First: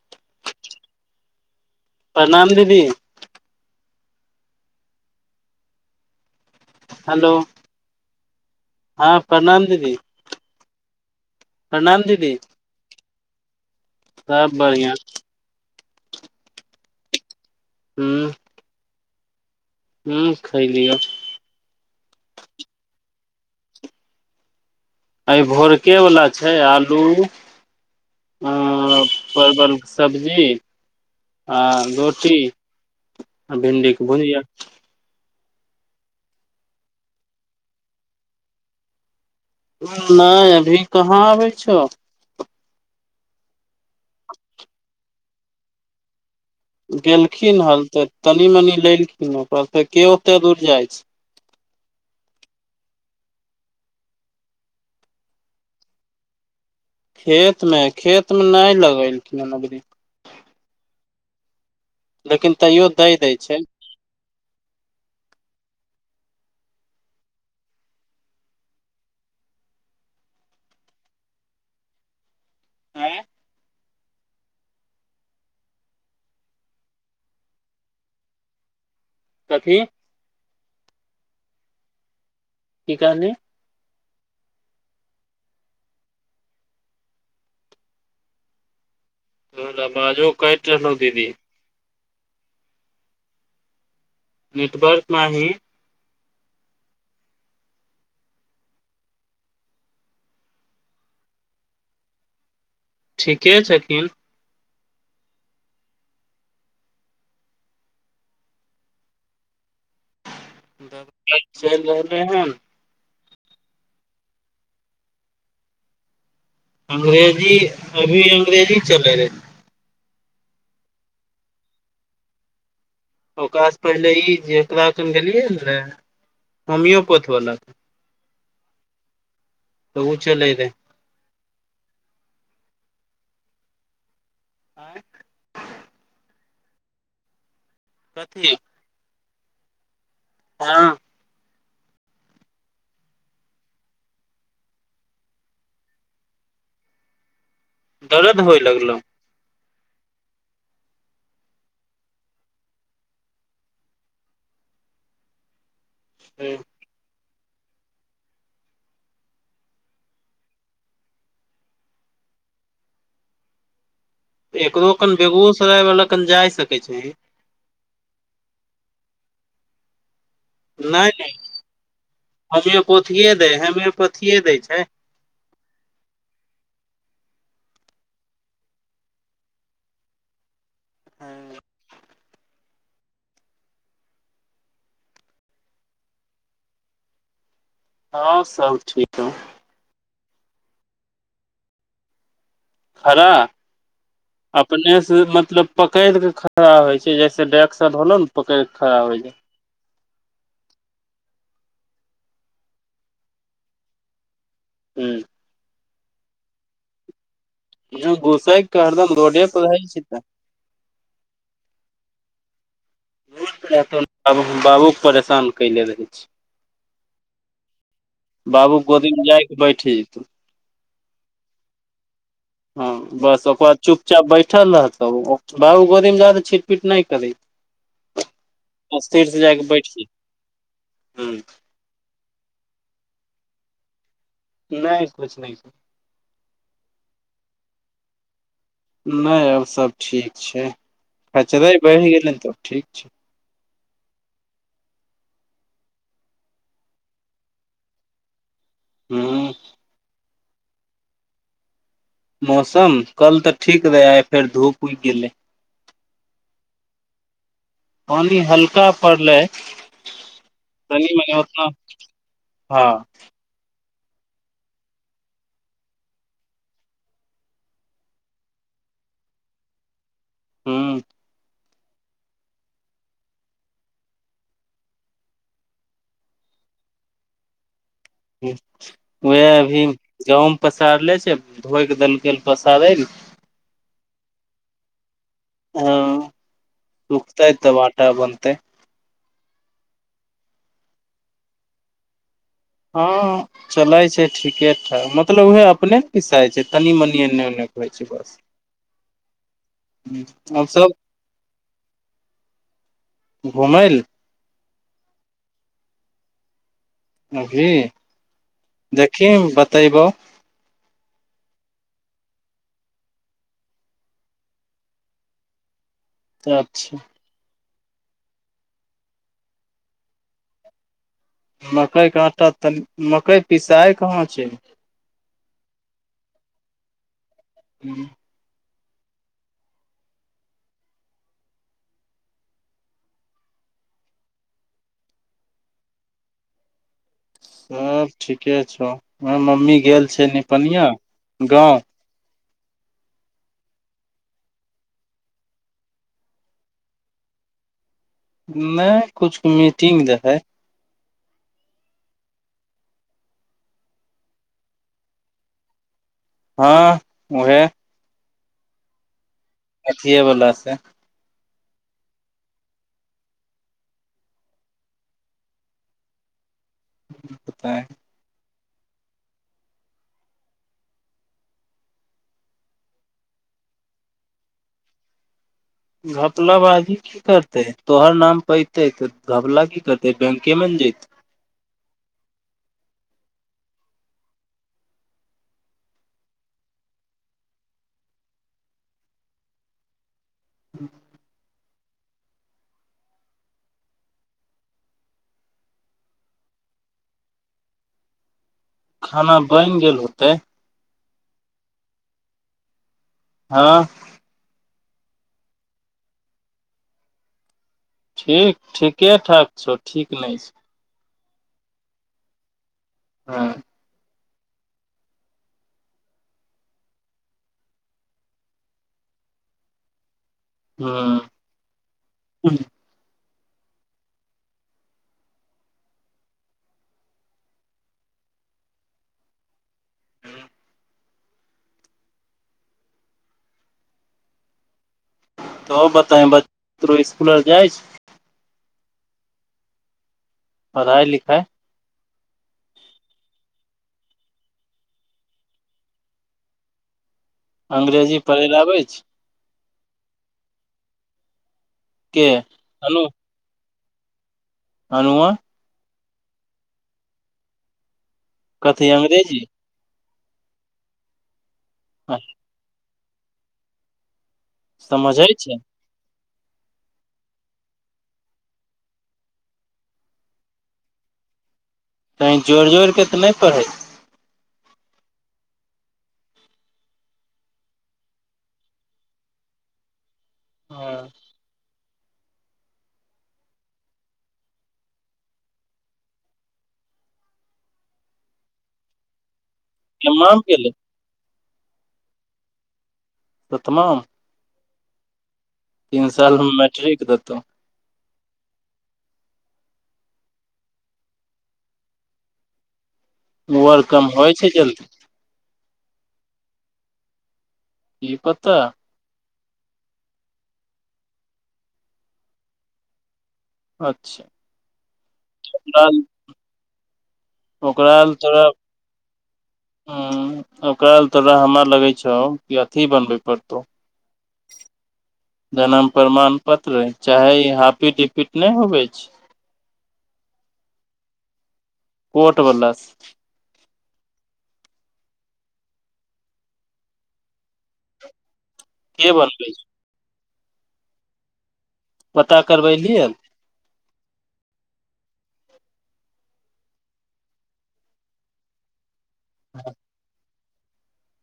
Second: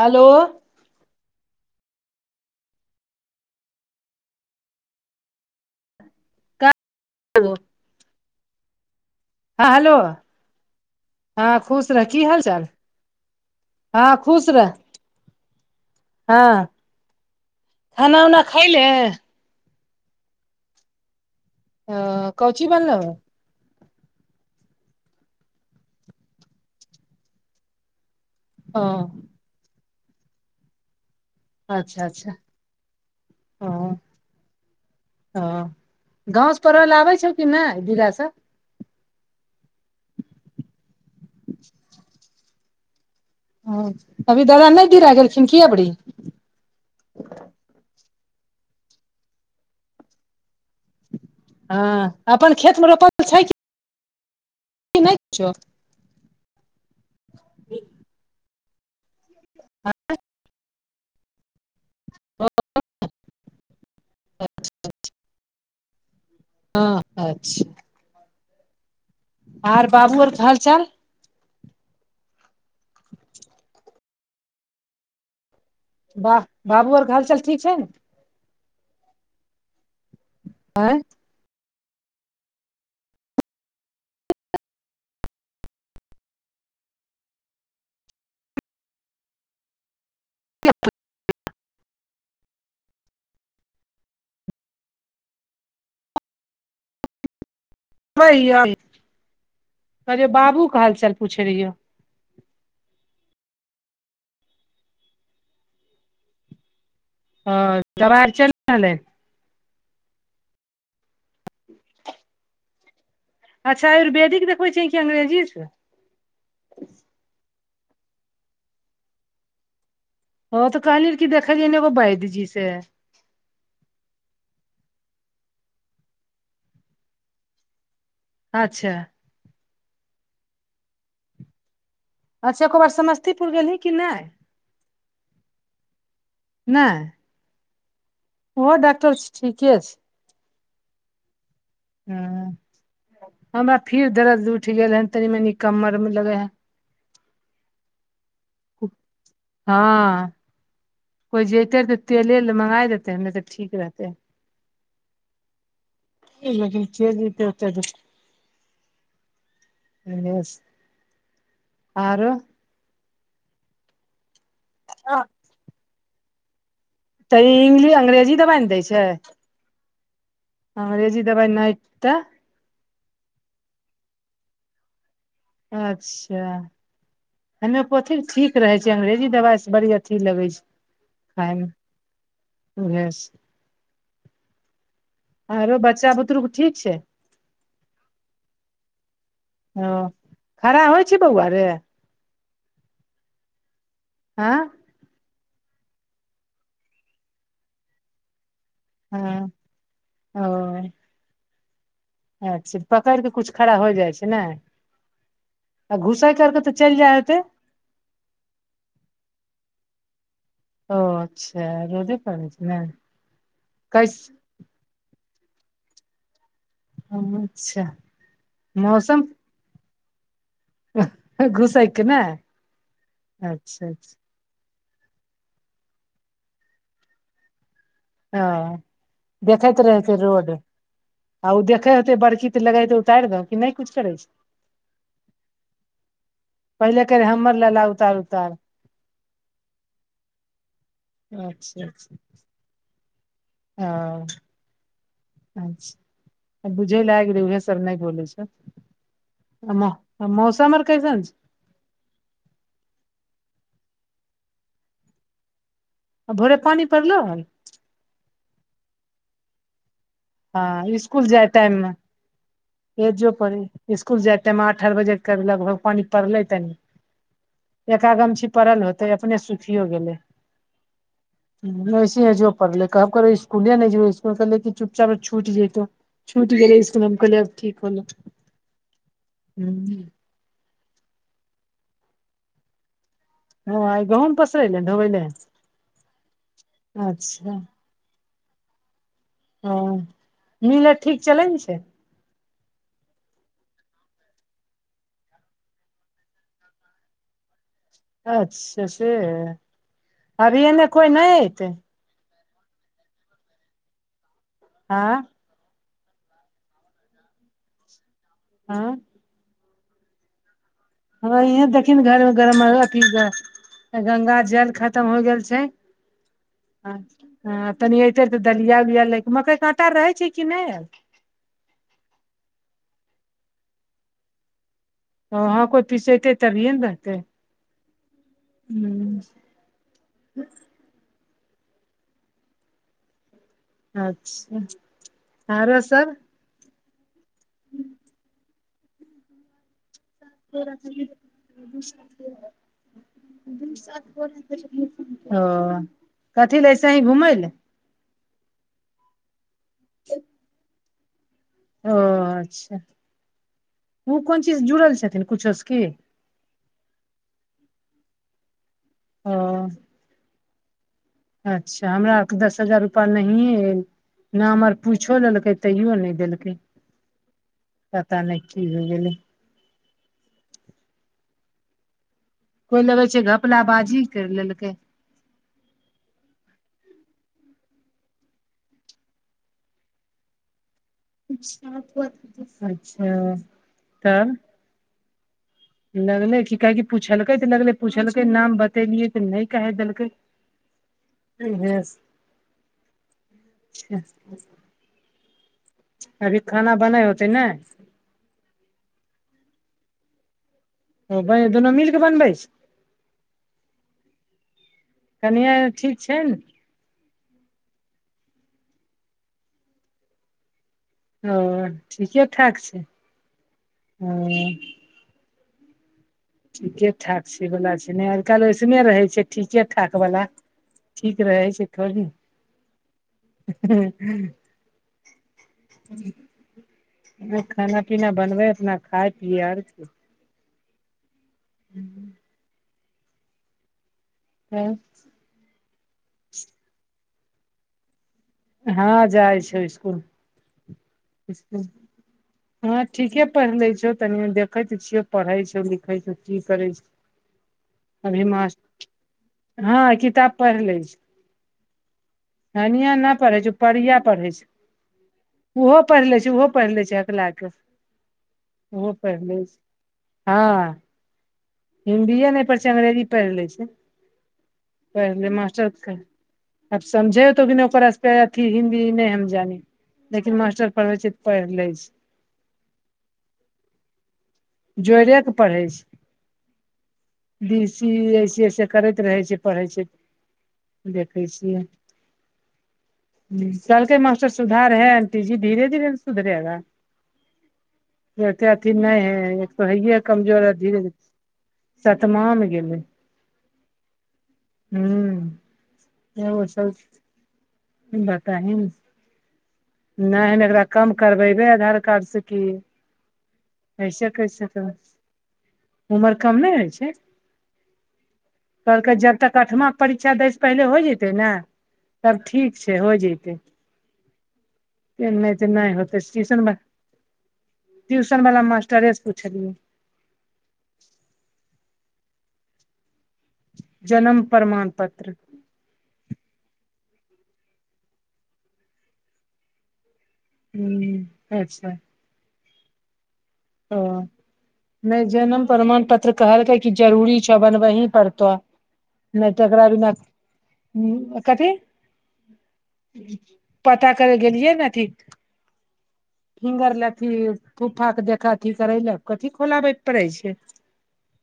hello प्रणाम दीदी का हेलो हँ प्रणाम हँ हेलो दीदी हँ खुश प्रणाम रह की दीदी हाल चाल हँ खुश सब रह बढ़िया हँ खाना उना खायले हू खइलीअ अ कौची बनलअ आइ भोरके बला छै आलू ओ परवल के सब्जी आ अच्छा अच्छा रोटी आ भिंडीके भुजिया ह गाँवसँ पढ़ले आबै छौ कि नहि दिला नाय अभी कहाँ अबै छौ ह अभी दादा नहि गिरा गेलखिन की अबरी गेलखिन हल तऽ तनी मनी लेलखिन कहल्खिन के ओते दूर जाइ छै हँ अपन खेत मे रोपल छै कि नहि छ खेतमे खेत मे नय लगेलखिन ह मगनी [inaudible] [inaudible] लेकिन तैयो दै दै छै अच्छा अच्छा हँ अच्छा आर बाबू आर हाल चाल आँ बाह बाबू आर के हालचाल ठीक छै न कथी आँय की कहलिये तोहर आवजो कयट रहलौ दीदी नेटवर्क मा ही कहे बाबू क हाल चाल पूछै रहियै ठीके छथिन ह दवाई चल रहले दब चैल रहलै हन अच्छा आयुर्वदिक देखबे छियै की अंग्रेजीछै अंग्रेजी अभी अंग्रेजी चलै रहै हँ तऽ कहली कि देखैलीये ऐगो वैधजी से ओकरा स पहिले ई जेकरा क गेलियै हन ने होमियोपथ बलाऽ अच्छा तो चलै रै अच्छा एको बार समस्तीपुर गेलही कि नय आ नय कथी ओ डॉक्टर ठीके छै हँ ह हमरा फिर दर्द उठि गेल हैन तनी मनी कमर मे लगे है दरद होइ लगलौ हँ कोइ जतै तऽ तेले ल मँगा देतै नहि तऽ ठीक रहतै लेकिन [unintelligible] आओरो [unintelligible] एकरो कन बेगुसराय वाला कन जाय सकै छै तऽ ई इंगलि अंग्रेजी दबाइ ने दै छै अंग्रेजी दवाइ नय देतै होमोपोथथिए दै होमोपोथथिए दै छै अच्छा होमियोपैथी ठीक रहै छै अंग्रेजी दबाइसँ बड़ी अथी लगै छै खायइमे वह सआरो बच्चा बुतरुके ठीक छै हँ सब ठीक हौं ह खड़ा होइ छै बौआ रे खरा आँ अपने से मतलब पकड़ के खड़ा होइ छै जैसे डाय्शन होलौ न पकड़िक खड़ा होइ छै हँ ओ अच्छा पकड़ि केऽ किछु खड़ा होइ जाइ छै नाय ह आ घुसाई कर के तऽ चलि जाय होते घुसै क हरदम रोडे पर रहै छै तऽ ओ अच्छा रोदे पड़ै छै ने कै बाबूके परेशान कयले रहै छै अच्छा बाबू गोदी मे जाइके बैठे जेते घूसय क नहि हँ बस ओकर बाद चुपचाप बैठल रहत तौऽ बाबू गो गोदीमे जा के छिटपीट नहि करै ह स्थिर से जायके देखैत बैठ रहेते रोड जेतौ आ ओ देखैय होेते बड़की लगइ तऽ उतारि द कि नय कुछ करै छै नहि किछु नहि पहिले कहै हमर लला उतार उतार नय आब सब ठीक छै कचरे अच्छा अच्छा बढ़ि गेलै तब ठीक छै ह अच्छा बुझै लए आ गेलै उह सब नै बोलै छ हूँ आ मौसमर अर कैसन मौसम कल तऽ ठीक रहे आय फेर धूप उगि गेलै आ भोरे पानि पड़लोह पानी हल्का पड़लै हँ इसकुल जाय टाइम मे हँ एजो परै इसकुल जाय तमे अठाह बजे करलक लगभग पड़लै तनि एकागमछी पड़ल होते अपने सुखियो गेलै हँ वऐसी है जो पढ़ले कब करो स्कुलिया नहि इकुल ले चल छूट ल तो छूट गेले इसको हम कहलेब ठीक होलो वएह अभी गहूंम पसारले छै धोइक देलकै पसारै हँइ गहुंन पसरैलै हन धढोबैल ह सुखतायत तबआट बनतैय ह मिल ठीक चलै छै हँ चलै छै ठीके ठाक मतलब उएहे अपने ने पिसाइ छै तनी मनि एन्ने ओन्ने के होइ छै बस अच्छा से अभी आब एने सब कोइ नहि एऐतै घुमै ल आँ अभी हाँ किम बतैबौ ह यहं देखि ने घरमे गरम अथी ह गंगा जल खत्म हो गेल छै तऽ ह अच्छा ह तनि अयतै तऽ दलिया उलिया लै केमकइके काँटा रहै छै कि नहि आयल मकइके आटा त मकइ पिसाइ कहाँ छै ह हँ कोइ पिसेतै तभिए न रहतै हूँ हूँ अच्छा आरो सब सब ठीके छौ उहा मम्मी गेल छ निपनिया गाँव ज [inaudible] [inaudible] ओ कथी ल ऐसे ही घुमै लए नहि कुछ मीटिंग रहै ओ अच्छा ओ कोन चीज जुड़ल छथिन कुछो सँ की हँ उहे ह अथियए बला से अच्छा हमरा दस हजार रुपैआ नहिए आयल नाम आर पूछो लेलकै तैयो नहि देलकै पबता पता नय की हो गेलै कोइ लगै छै घपलाबाजी करि लेलकै घपला बाजी की करते तोहर नाम पैते त घबला की करते बैंके मे ने जते अच्छा त लगले कि काह कि पुछलकै त लगले पुछलकै नाम बतेलियै त नहि कहे देलकै आ [unintelligible] [unintelligible] अभी खाना बनै होतै ने खाना बैन गेल होतै ओ ब दुनू मिल क बनबै छै हँ कनिया आर ठीक छै ने ठीक ठीके ठाक छौ ठीक नय छौ ओ ठीके ठाक छै हँ ह ठीके ठाक छै बला छै ने आइ काल्हि इसने रहै छै ठीके ठाकवला ठीक रहै छै थोड़ी हूँ खाना पीना बनबै अपना खाय पियर आर कि हू हँ तो बता बतरो स्कुल आर जाइ छै हँ जाइ छै ईस्कुल पढ़ाई लि अस [unintelligible] [unintelligible] ह ठीके पढ़ लौ छै तनि देखै त छियो पढ़े छौ लिखै छौ की करै छौ [inaudible] अंग्रेजी अभी पढ़े लए आबै मस्त छै हँ किताब पढ़ लै छै के कनिया अनु ना पढ़ै छै परीया पढ़ै छै अनुआ ओहो पढ़ि ले छै ओहो पढ़ ले छै हकला के कथी ओहो पढ़ अंग्रेजी ले छै हँ हिन्दीए नहि पढ़ै छै अंग्रेजी पढ़ि लै छै पढ़ि समझै ल छै मास्टर अब समझे तो बि नहि ओकर अथी हिन्दी नहि हमजानी लेकिन मास्टर पढ़बै छै तड पढ़ लै छै तऽ कहीं जोर जोर के त नहि पढ़ै छै जोड़े के पढे छै बी सी ऐसे ऐसे करैत रहै छै पढ़ै छै हँ देखै छियै [inaudible] कहलकै मास्टर सुधार है आंटी जी धीेरे धीरे ना सुधरेगा जते अथी नहि है एक तो हेये तमाम कमजोर गेलै धीरे धीरे शतमाम गेलह शतमा मऽ हु साल उ मे सब मैट्रिक देतौ बताहिन ने नहि हम ऐकरा कम करबेबे आधार कार्ड से की उम्र कम ऐसे होई कैसे छै करबै जल्दी उमर काम नहि होई छै की पता कहलक जब तक अठमा के परीक्षा दै सँ पहिले होई जतै ने तब ठीक छै होई जतै अच्छा नहि त नहि ओकरा होते टीशन ओकरा ल ट्यूशन वाला तोरा मास्टरे से पुछलियै ओकरा ल तोरा हमरा लगै छौ कि अथी बनबै परते जन्म प्रमाण पत्र जन्म प्रमाण पत्र चाहे ई हॉपिडीपिट नहि होवे छै हु अच्छा कोट वाला सँ ओ नहि जनम प्रमाण पत्र कहलकै कि जरूरी छ बनबै ही पड़तह नहि तऽ बनबै छै अकरा विना पता करबैलहिन पता करे गेलियए अथी फिंगर लेथि फूफा कऽ देखय कथी करे ले कथी खोलाबे पड़े छै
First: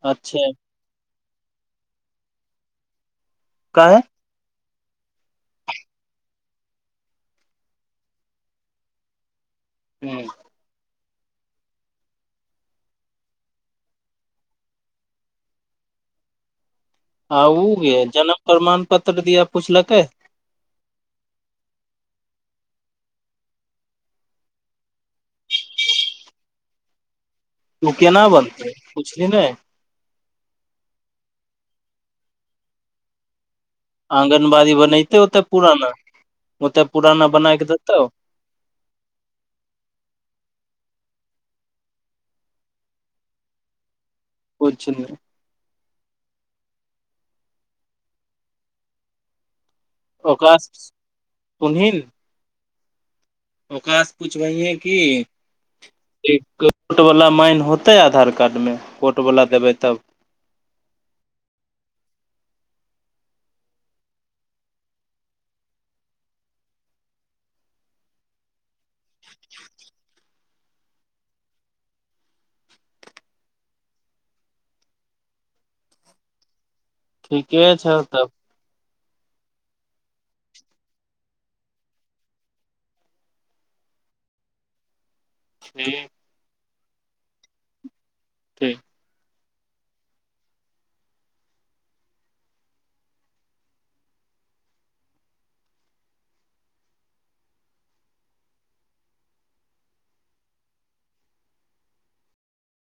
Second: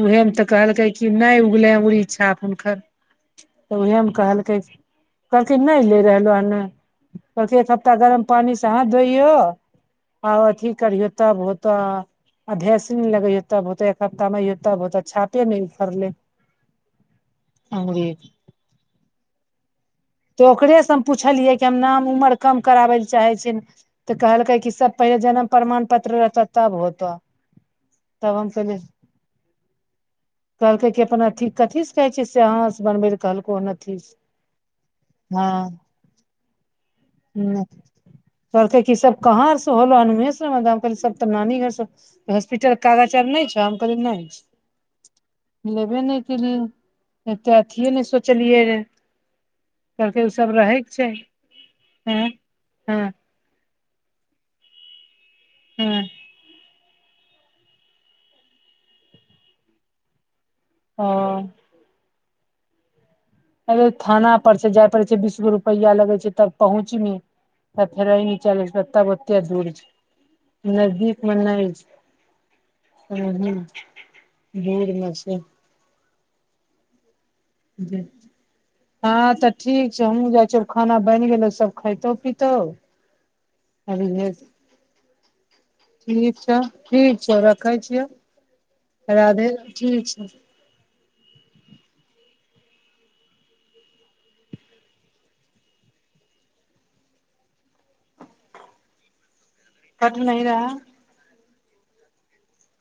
उहे में तऽ अच्छा कहलकै कि नहि उगलै उरी इच्छा हुनकर तऽ उएह काहे में कहलकै कहलकिन नहि ले रहलो हन कहलक एक हफ्ता गरम पानि से हाथ धोइय आ ठीक करिय तऽ तब होतय आब भेसलीन लगै तऽ हेतै एक हफ्ता मे में हेतो बहुत छापे न फरले आ ओ गे जन्म प्रमाण पत्र दिया पुछलकै तऽ ओकरे सँ हम पुछलियै कि हम नाम उमर कम कराबै लए चाहै छी तऽ कहलकै कि सब पहिले जन्म प्रमाण पत्र रहते तब होतो ओ केना तब हम बनतै कहलियै पुछलीहि नेय कहलकै कि अपना अथि कथी से कहै छै से अहाँ से बनबे लऽ कहलको कोन अथि आँंगनबाड़ी बनेते ओते पुराना ओते पुराना बना के देतौ कहल कै की सब कह से होला हेन ओहे कह सब तऽ नानी गांव से हॉस्पिटल कऽ कागज़ नाए छै हम कहलिए नै छै कुछ नै लेबे नहि केलिए [inaudible] एते अथीए नहि सोचलियै रे कहलकै उसभ ओकरा रहैके सुनही चाहि [inaudible] ओकरा से पूछबयह है की हँ [inaudible] कोर्ट बाला माइन होतै आधार कार्ड में कोर्ट बाला देबै तब [unintelligible] अरे थाना पर से जाय पड़ै छै बीस गो रुपैआ लगै छै तब पहुँच बि पंथरेनी चले तब अते दूर छै नजदीक में नहि छै [unintelligible] ठीके छौ तब [unintelligible] हाँ तऽ ठीक छै हमहु जाई छियौ खाना बन गेलो सब खइतो पितो [unintelligible] [unintelligible] ठीक छ ठीक छौ रखै छियौ ठीक राधे ठीक छै कट नहि रहा